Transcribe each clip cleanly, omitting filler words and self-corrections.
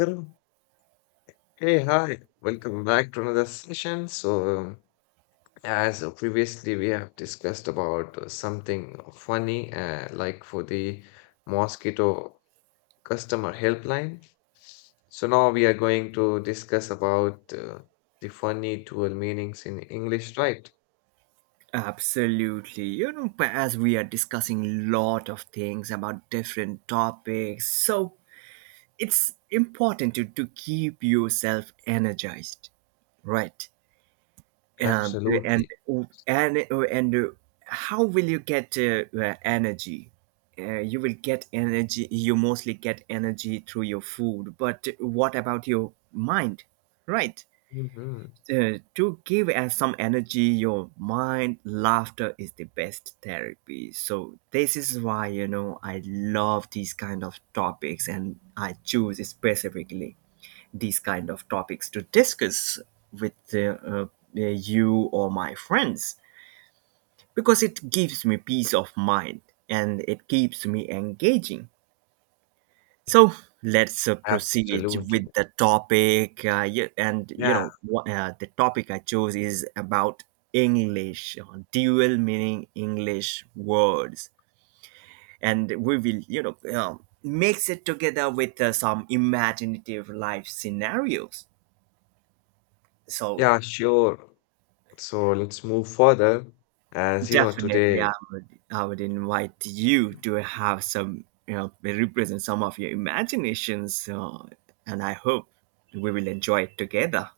Hello. Hey, hi. Welcome back to another session. As previously we have discussed about something funny, like for the mosquito customer helpline. So now we are going to discuss about the funny dual meanings in English, right? Absolutely. You know, but as we are discussing lot of things about different topics, so it's important to keep yourself energized, right? Um, and Absolutely. And How will you get energy? You will get energy. You mostly get energy through your food, but what about your mind, right? Hmm. To give us some energy your mind laughter is the best therapy, so this is why I love these kind of topics, and I choose specifically these kind of topics to discuss with you or my friends, because it gives me peace of mind and it keeps me engaging. So let's proceed with Absolutely. the topic. Yeah, and Yeah. What, the topic I chose is about English, dual meaning English words, and we will, mix it together with some imaginative life scenarios. So Yeah, sure. So let's move further. As you know, definitely, today I would invite you to have some, you know, represent some of your imaginations, and I hope we will enjoy it together.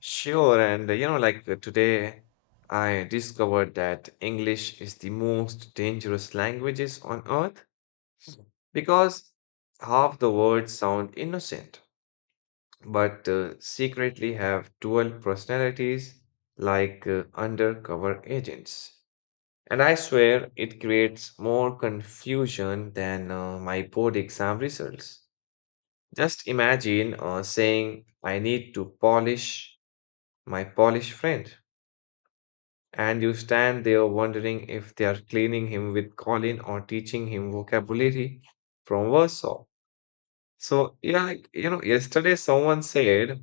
sure, and like today I discovered that English is the most dangerous languages on earth because half the words sound innocent, but secretly have dual personalities like undercover agents. And I swear it creates more confusion than my board exam results. Just imagine saying, I need to polish my Polish friend, and you stand there wondering if they are cleaning him with Colin or teaching him vocabulary from Warsaw. So, yesterday someone said,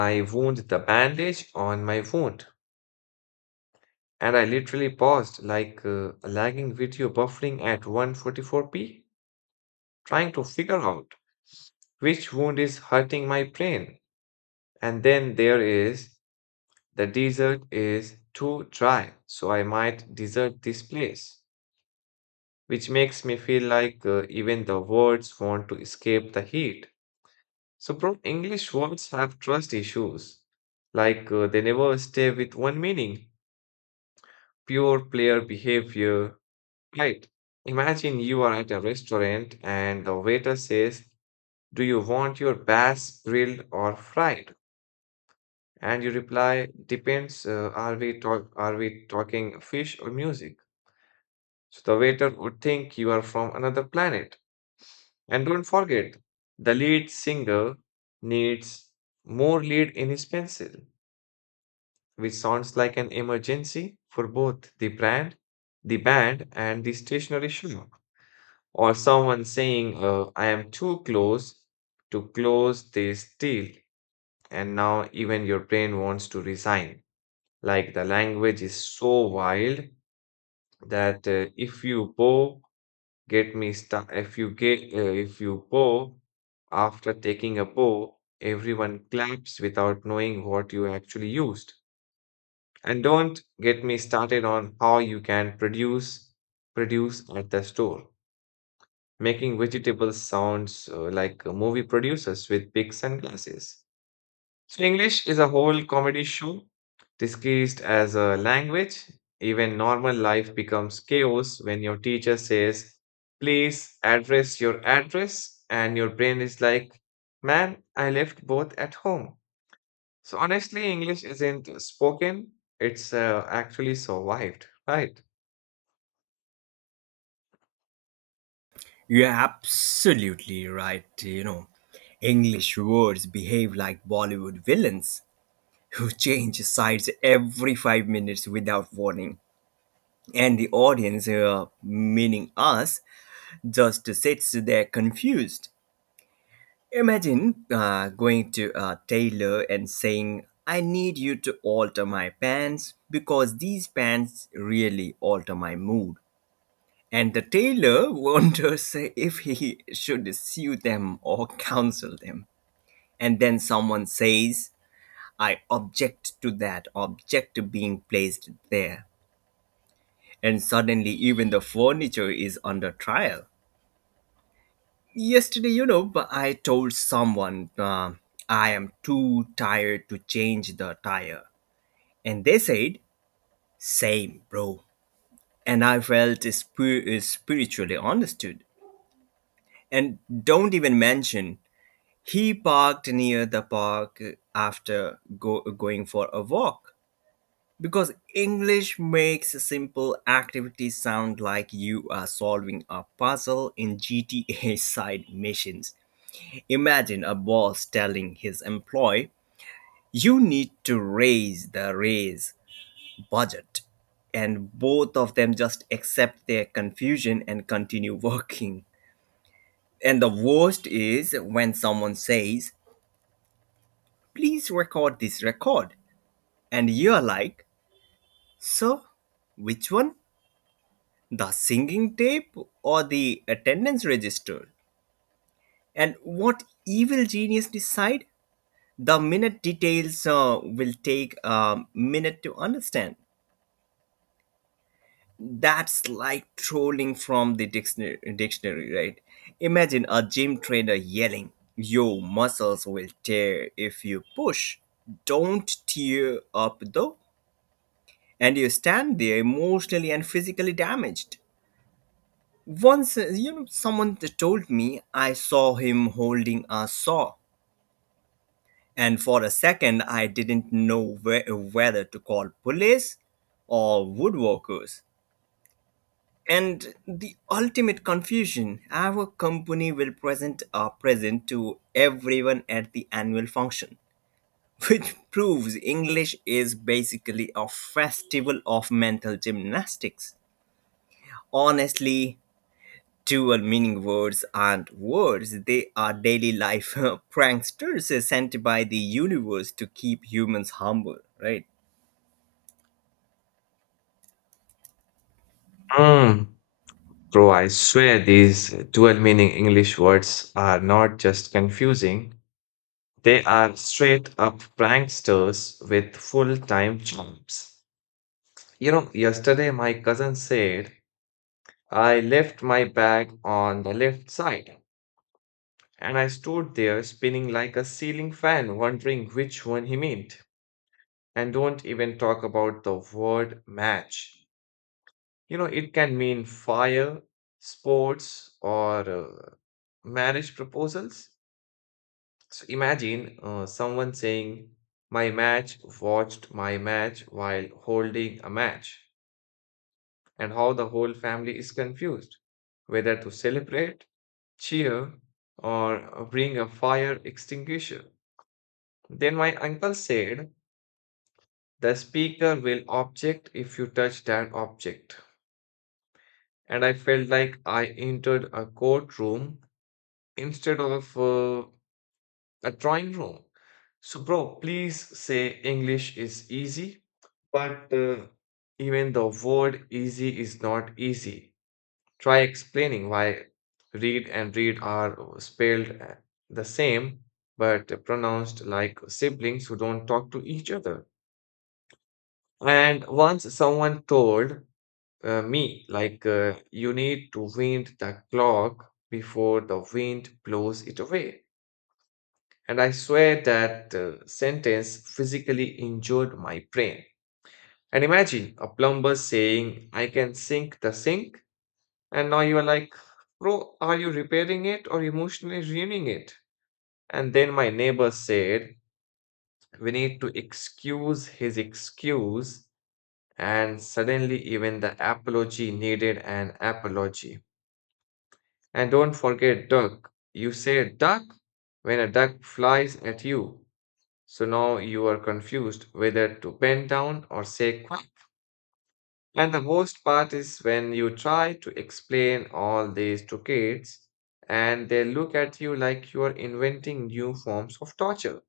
I wound the bandage on my wound. And I literally paused, like a lagging video buffering at 144p, trying to figure out which wound is hurting my brain. And then there is the desert is too dry, so I might desert this place, which makes me feel like even the words want to escape the heat. So, bro, English words have trust issues. Like they never stay with one meaning, pure player behavior, right? Imagine you are at a restaurant and the waiter says, do you want your bass grilled or fried? And you reply, depends, are we talking fish or music? So the waiter would think you are from another planet. And don't forget, the lead singer needs more lead in his pencil, which sounds like an emergency for both the brand, the band, and the stationery shop. Or someone saying, I am too close to close this deal. And now even your brain wants to resign. Like the language is so wild that if you bow Get me sta If you bow, after taking a bow, everyone claps without knowing what you actually used. And don't get me started on how you can produce at the store, making vegetables sounds like movie producers with big sunglasses. So, English is a whole comedy show disguised as a language. Even normal life becomes chaos when your teacher says, please address your address, and your brain is like, man, I left both at home. So, honestly, English isn't spoken, it's actually survived, right? You're absolutely right. You know, English words behave like Bollywood villains who change sides every 5 minutes without warning. And the audience, meaning us, just sits there confused. Imagine going to a tailor and saying, I need you to alter my pants because these pants really alter my mood. And the tailor wonders if he should sue them or counsel them. And then someone says, I object to that, object to being placed there. And suddenly, even the furniture is under trial. Yesterday, but I told someone I am too tired to change the tire. And they said, same, bro. And I felt spiritually understood. And don't even mention he parked near the park after going for a walk, because English makes simple activities sound like you are solving a puzzle in GTA side missions. Imagine a boss telling his employee, you need to raise the raise budget. And both of them just accept their confusion and continue working. And the worst is when someone says, please record this record. And you're like, so which one? The singing tape or the attendance register? And what evil genius decide? The minute details will take a minute to understand. That's like trolling from the dictionary, right? Imagine a gym trainer yelling, your muscles will tear if you push. Don't tear up though. And you stand there emotionally and physically damaged. Once, someone told me I saw him holding a saw, and for a second I didn't know where, whether to call police or woodworkers. And the ultimate confusion, our company will present a present to everyone at the annual function, which proves English is basically a festival of mental gymnastics. Honestly, dual meaning words aren't words, they are daily life pranksters sent by the universe to keep humans humble, right? Mm, bro, I swear these dual meaning English words are not just confusing. They are straight up pranksters with full time jobs. You know, yesterday my cousin said, I left my bag on the left side, and I stood there spinning like a ceiling fan, wondering which one he meant. And don't even talk about the word match. You know, it can mean fire, sports, or marriage proposals. So imagine someone saying, my match watched my match while holding a match, and how the whole family is confused whether to celebrate, cheer, or bring a fire extinguisher. Then my uncle said, the speaker will object if you touch that object. And I felt like I entered a courtroom instead of a drawing room. So, bro, please say English is easy, but even the word easy is not easy. Try explaining why read and read are spelled the same but pronounced like siblings who don't talk to each other. And once someone told me, you need to wind the clock before the wind blows it away. And I swear that sentence physically injured my brain. And imagine a plumber saying, I can sink the sink. And now you are like, bro, are you repairing it or emotionally ruining it? And then my neighbor said, we need to excuse his excuse. And suddenly, even the apology needed an apology. And don't forget duck. You say duck when a duck flies at you. So now you are confused whether to bend down or say quiet. And the worst part is when you try to explain all this to kids and they look at you like you are inventing new forms of torture.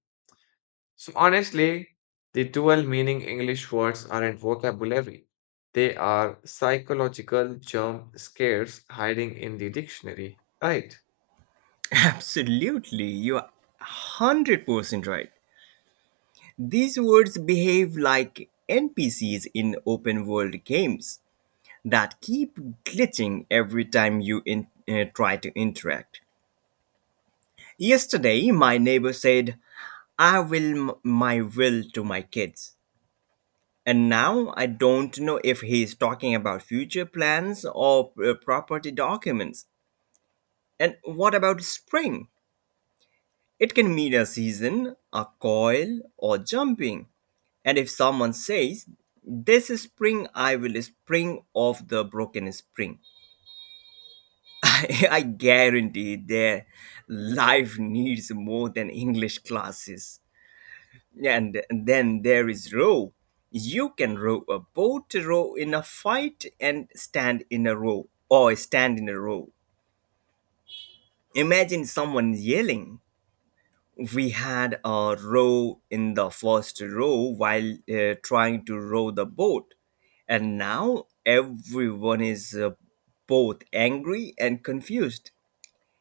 So honestly, the dual meaning English words aren't vocabulary. They are psychological jump scares hiding in the dictionary, right? Absolutely, you are 100% right. These words behave like NPCs in open world games that keep glitching every time you try to interact. Yesterday, my neighbor said, I will my will to my kids. And now I don't know if he's talking about future plans or property documents. And what about spring? It can mean a season, a coil, or jumping. And if someone says, this spring I will spring off the broken spring, I guarantee their life needs more than English classes. And then there is row. You can row a boat, row in a fight, and stand in a row or stand in a row. Imagine someone yelling. We had a row in the first row while trying to row the boat. And now everyone is both angry and confused.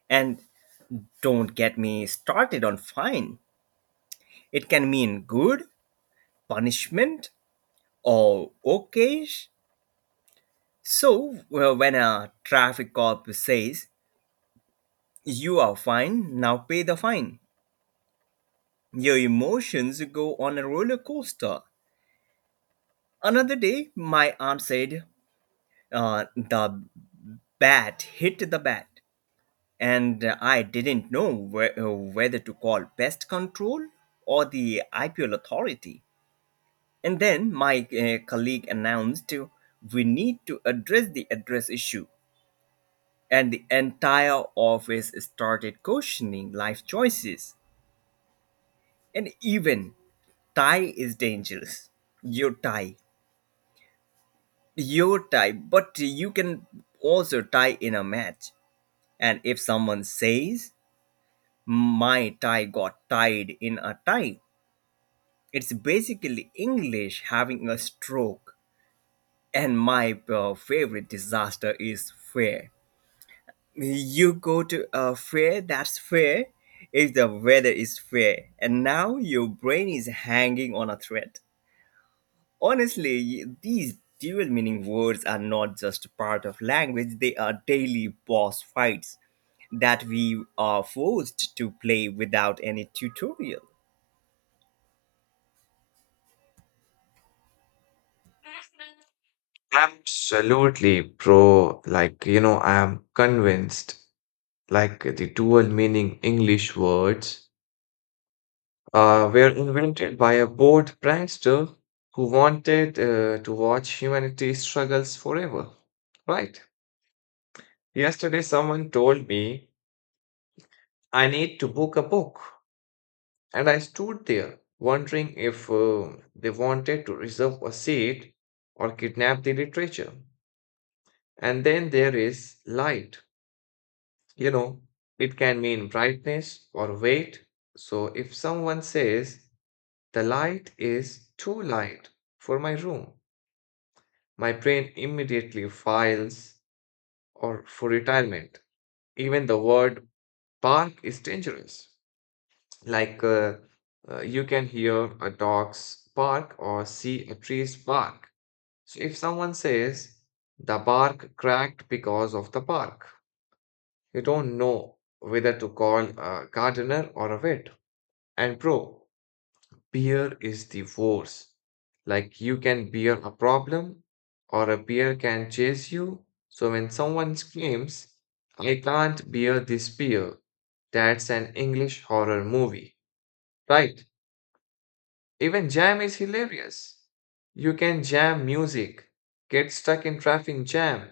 And don't get me started on fine. It can mean good, punishment, or okay. So, when a traffic cop says, you are fine, now pay the fine, your emotions go on a roller coaster. Another day, my aunt said, the bat hit the bat, and I didn't know whether to call pest control or the IPL authority. And then my colleague announced, we need to address the address issue. And the entire office started questioning life choices. And even tie is dangerous. Your tie, your tie, but you can also tie in a match. And if someone says, my tie got tied in a tie, it's basically English having a stroke. And my favorite disaster is fair. You go to a fair, that's fair if the weather is fair, and now your brain is hanging on a thread. Honestly, these dual meaning words are not just part of language, they are daily boss fights that we are forced to play without any tutorial. Absolutely, bro. Like, you know, I am convinced, like the dual meaning English words were invented by a bored prankster who wanted to watch humanity struggles forever. Right. Yesterday, someone told me I need to book a book, and I stood there wondering if they wanted to reserve a seat or kidnap the literature. And then there is light. You know, it can mean brightness or weight. So if someone says, the light is too light for my room, my brain immediately files or for retirement. Even the word bark is dangerous. Like uh, you can hear a dog's bark or see a tree's bark. So if someone says the bark cracked because of the bark, you don't know whether to call a gardener or a vet. And bro, beer is the force. Like you can beer a problem or a beer can chase you. So when someone screams, I can't beer this beer, that's an English horror movie, right? Even jam is hilarious. You can jam music, get stuck in traffic jam,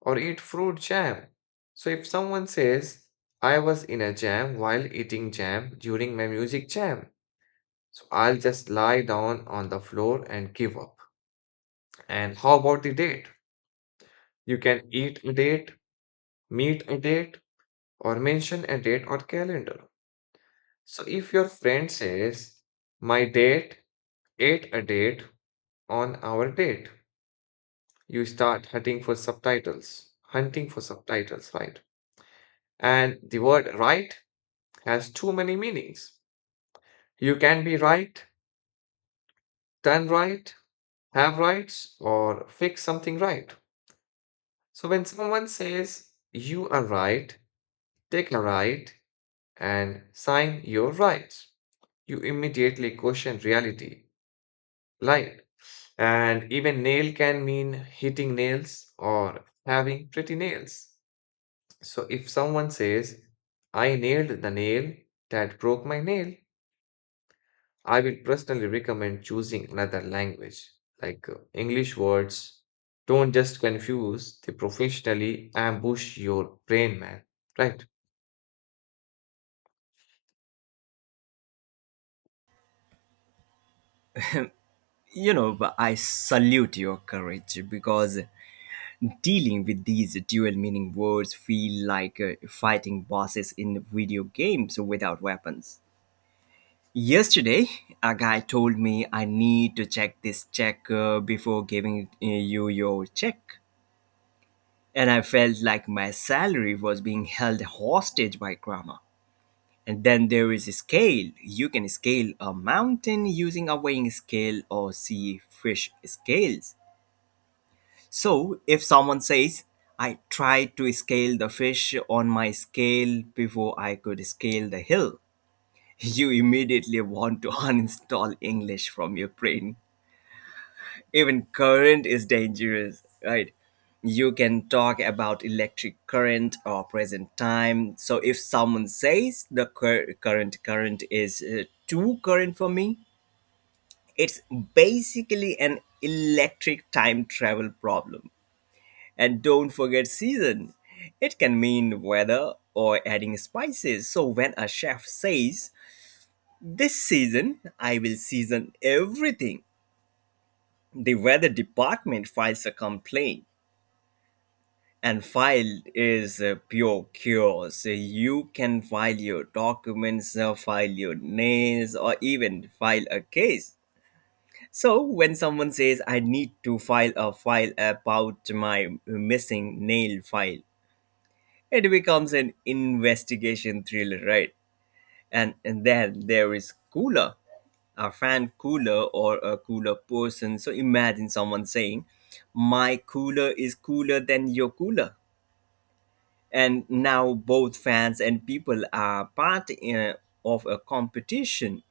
or eat fruit jam. So if someone says, I was in a jam while eating jam during my music jam, so I'll just lie down on the floor and give up. And how about the date? You can eat a date, meet a date, or mention a date or calendar. So if your friend says, my date ate a date on our date, you start hunting for subtitles. Hunting for subtitles, right? And the word right has too many meanings. You can be right, done right, have rights, or fix something right. So when someone says, you are right, take a right, and sign your rights, you immediately question reality, right? And even nail can mean hitting nails or having pretty nails. So if someone says, I nailed the nail that broke my nail, I will personally recommend choosing another language, like English words. Don't just confuse, they professionally ambush your brain, man, right? You know, but I salute your courage, because dealing with these dual meaning words feel like fighting bosses in video games without weapons. Yesterday, a guy told me I need to check this check before giving you your check. And I felt like my salary was being held hostage by grammar. And then there is a scale. You can scale a mountain using a weighing scale or sea fish scales. So if someone says, I tried to scale the fish on my scale before I could scale the hill, you immediately want to uninstall English from your brain. Even current is dangerous, right? You can talk about electric current or present time. So if someone says the current current is too current for me, it's basically an electric time travel problem. And don't forget season. It can mean weather or adding spices. So when a chef says, this season I will season everything, the weather department files a complaint. And file is pure chaos. You can file your documents, file your nails, or even file a case. So when someone says, "I need to file a file about my missing nail file," it becomes an investigation thriller, right? And then there is cooler, a fan cooler or a cooler person. So imagine someone saying, "My cooler is cooler than your cooler." And now both fans and people are part of a competition.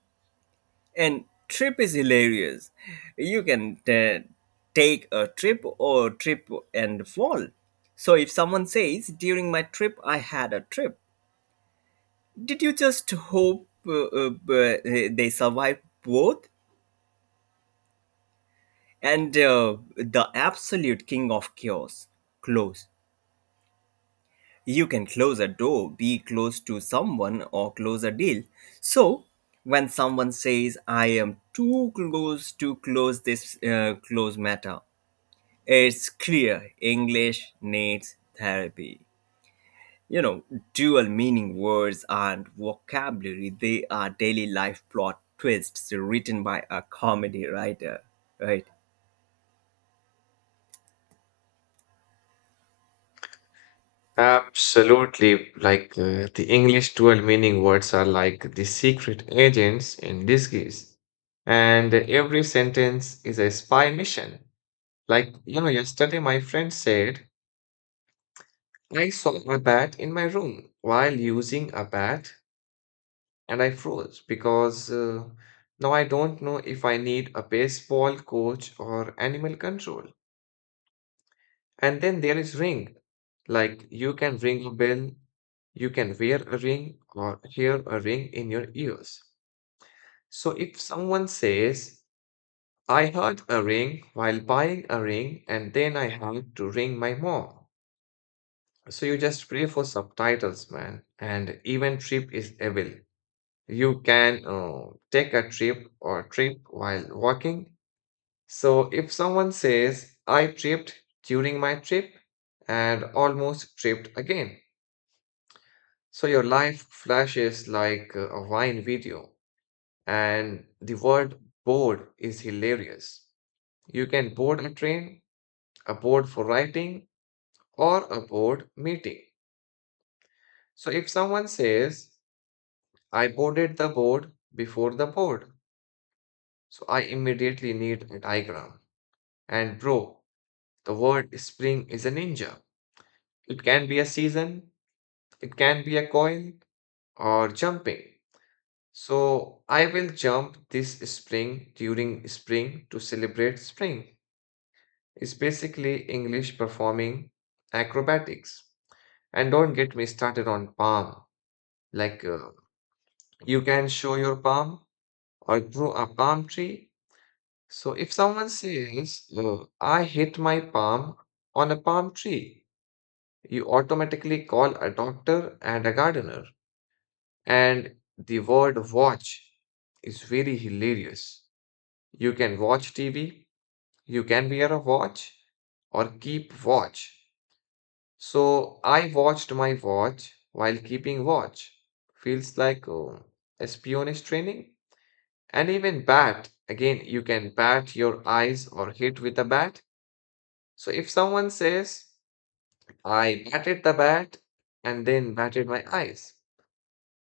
And trip is hilarious. You can take a trip or trip and fall. So if someone says, during my trip I had a trip, did you just hope they survived both? And the absolute king of chaos, close. You can close a door, be close to someone, or close a deal. So, when someone says, I am too close to close this close matter, it's clear English needs therapy. You know, dual meaning words and vocabulary, they are daily life plot twists written by a comedy writer, right? Absolutely. Like the English dual meaning words are like the secret agents in disguise. And every sentence is a spy mission. Like, you know, yesterday my friend said, I saw a bat in my room while using a bat, and I froze because now I don't know if I need a baseball coach or animal control. And then there is ring. Like you can ring a bell, you can wear a ring or hear a ring in your ears. So if someone says, I heard a ring while buying a ring and then I had to ring my mom. So you just pray for subtitles, man. And even trip is evil. You can take a trip or trip while walking. So if someone says, I tripped during my trip and almost tripped again. So your life flashes like a Vine video, and the word bored is hilarious. You can board a train, a board for writing, or a board meeting. So if someone says, I boarded the board before the board, so I immediately need a diagram. And bro, the word spring is a ninja. It can be a season, it can be a coil, or jumping. So I will jump this spring during spring to celebrate spring. It's basically English performing acrobatics. And don't get me started on palm. Like you can show your palm or grow a palm tree. So if someone says, I hit my palm on a palm tree, you automatically call a doctor and a gardener. And the word watch is very hilarious. You can watch TV, you can wear a watch or keep watch. So I watched my watch while keeping watch. Feels like espionage training. And even bat, again, you can bat your eyes or hit with a bat. So if someone says, I batted the bat and then batted my eyes.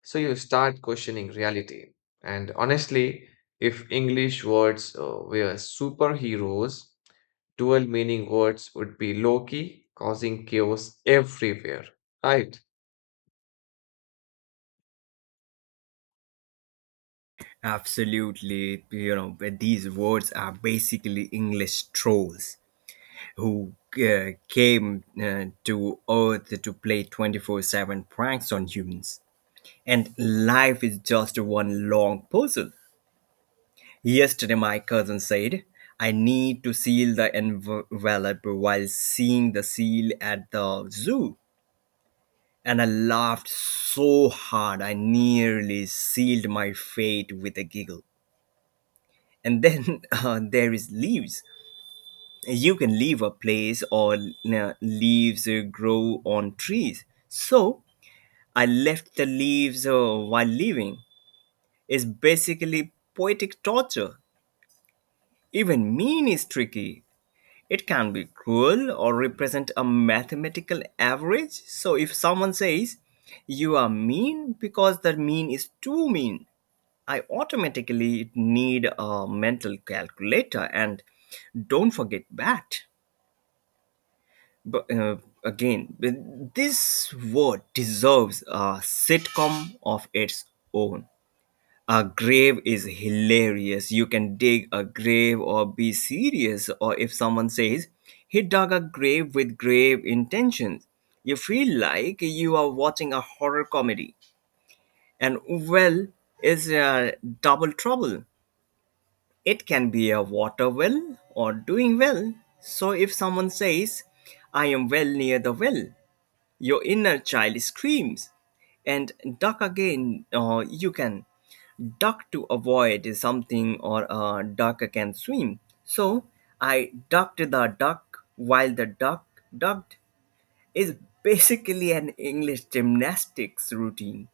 So you start questioning reality. And honestly, if English words were superheroes, dual meaning words would be low key, causing chaos everywhere, right? Absolutely, you know, but these words are basically English trolls who came to Earth to play 24/7 pranks on humans. And life is just one long puzzle. Yesterday, my cousin said, I need to seal the envelope while seeing the seal at the zoo. And I laughed so hard, I nearly sealed my fate with a giggle. And then there is leaves. You can leave a place or leaves grow on trees. So I left the leaves while leaving is basically poetic torture. Even mean is tricky. It can be cruel or represent a mathematical average. So if someone says, you are mean because the mean is too mean, I automatically need a mental calculator. And don't forget that. But again, this word deserves a sitcom of its own. A grave is hilarious. You can dig a grave or be serious, or if someone says, he dug a grave with grave intentions, you feel like you are watching a horror comedy. And well is a double trouble. It can be a water well or doing well. So if someone says, I am well near the well, your inner child screams. And duck again. You can duck to avoid something, or a duck can swim. So I ducked the duck while the duck ducked is basically an English gymnastics routine.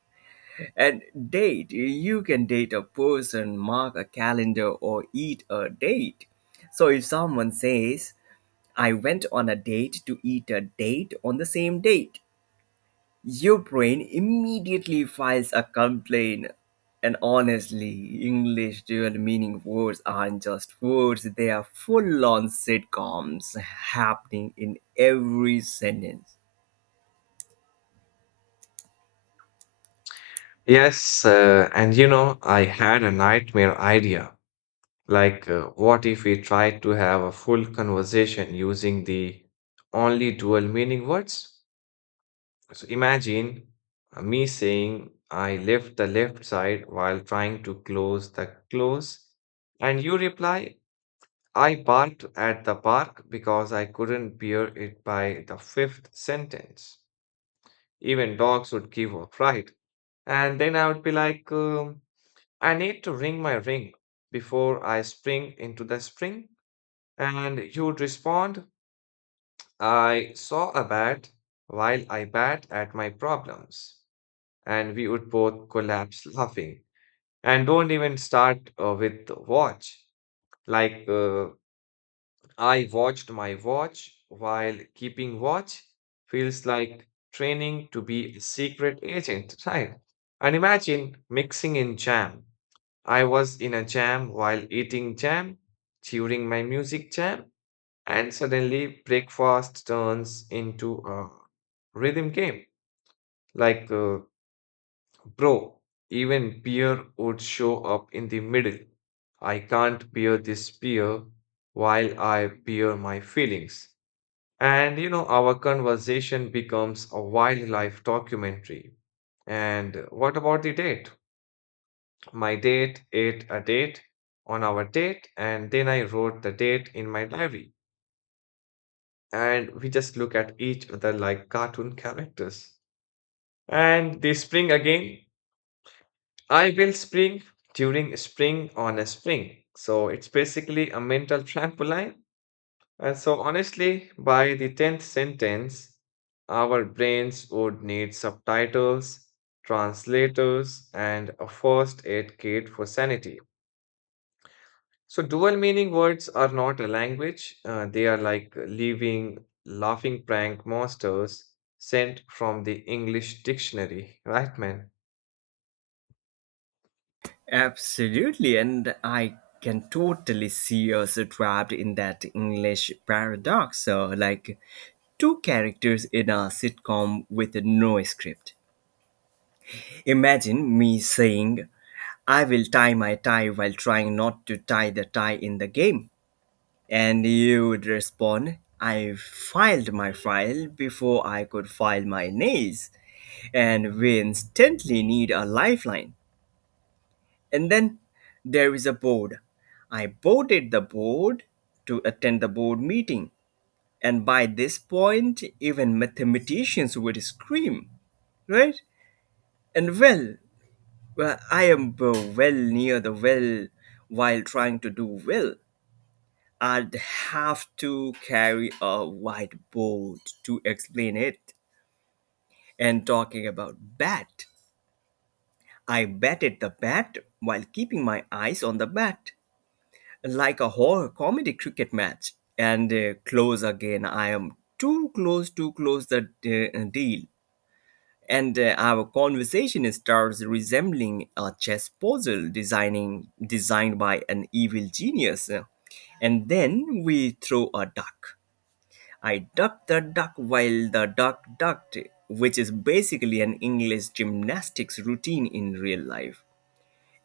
And date, you can date a person, mark a calendar, or eat a date. So if someone says, I went on a date to eat a date on the same date, your brain immediately files a complaint. And honestly, English dual meaning words aren't just words, they are full on sitcoms happening in every sentence. Yes, and you know, I had a nightmare idea. Like, what if we tried to have a full conversation using the only dual meaning words? So imagine me saying, I left the left side while trying to close the close, and you reply, I barked at the park because I couldn't bear it by the fifth sentence. Even dogs would give up, right? And then I would be like, I need to ring my ring before I spring into the spring. And you would respond, I saw a bat while I bat at my problems. And we would both collapse laughing. And don't even start with the watch. Like, I watched my watch while keeping watch feels like training to be a secret agent, right? And imagine mixing in jam. I was in a jam while eating jam, during my music jam, and suddenly breakfast turns into a rhythm game. Like, bro, even beer would show up in the middle. I can't bear this beer while I bear my feelings. And you know, our conversation becomes a wildlife documentary. And what about the date? My date ate a date on our date, and then I wrote the date in my diary. And we just look at each other like cartoon characters. And the spring again, I will spring during spring on a spring. So it's basically a mental trampoline. And so, honestly, by the 10th sentence, our brains would need subtitles, translators, and a first aid kit for sanity. So, dual meaning words are not a language, they are like living, laughing prank monsters sent from the English dictionary, right, man? Absolutely, and I can totally see us trapped in that English paradox. So, like two characters in a sitcom with no script. Imagine me saying, I will tie my tie while trying not to tie the tie in the game. And you would respond, I filed my file before I could file my nails. And we instantly need a lifeline. And then there is a board. I boarded the board to attend the board meeting. And by this point, even mathematicians would scream, right? And well, well, I am well near the well while trying to do well. I'd have to carry a whiteboard to explain it. And talking about bat, I batted the bat while keeping my eyes on the bat, like a horror comedy cricket match. And close again, I am too close to close the deal. And our conversation starts resembling a chess puzzle designing designed by an evil genius. And then we throw a duck. I ducked the duck while the duck ducked, which is basically an English gymnastics routine in real life.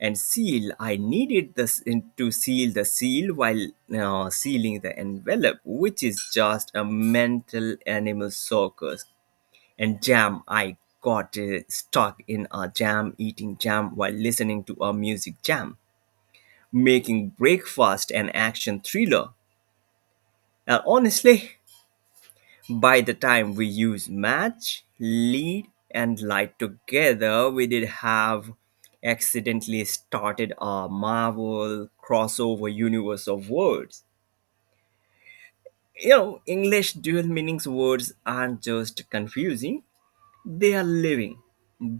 And seal, I needed this to seal the seal while sealing the envelope, which is just a mental animal circus. And jam, I got stuck in a jam eating jam while listening to a music jam, making breakfast an action thriller. And honestly, by the time we use match, lead and light together, we did have accidentally started a Marvel crossover universe of words. You know, English dual meanings words aren't just confusing. They are living,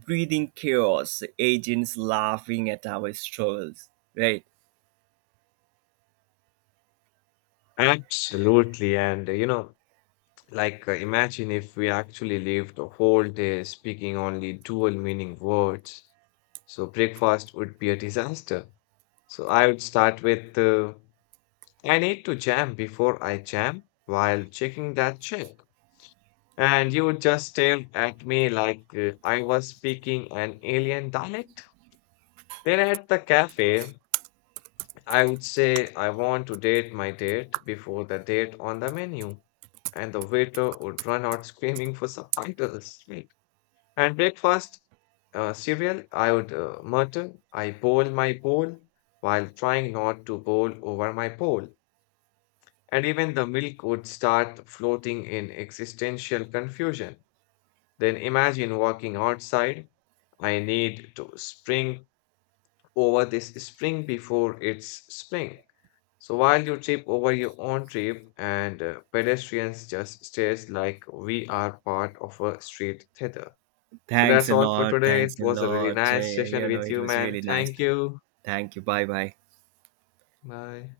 breathing chaos, agents laughing at our struggles. Right. Absolutely. And, you know, Like, Imagine if we actually lived a whole day speaking only dual meaning words. So, breakfast would be a disaster. So, I would start with I need to jam before I jam while checking that check. And you would just stare at me like I was speaking an alien dialect. Then at the cafe, I would say I want to date my date before the date on the menu. And the waiter would run out screaming for subtitles. And breakfast, cereal, I would mutter, I bowl my bowl while trying not to bowl over my bowl. And even the milk would start floating in existential confusion. Then imagine walking outside. I need to spring over this spring before it's spring. So while you trip over your own trip and pedestrians just stares like we are part of a street theater. So Thanks that's a all for lot. today. Thanks It a was a really lot. Nice session You know, with it you, was man. really nice. Thank you. Thank you. Bye bye. Bye.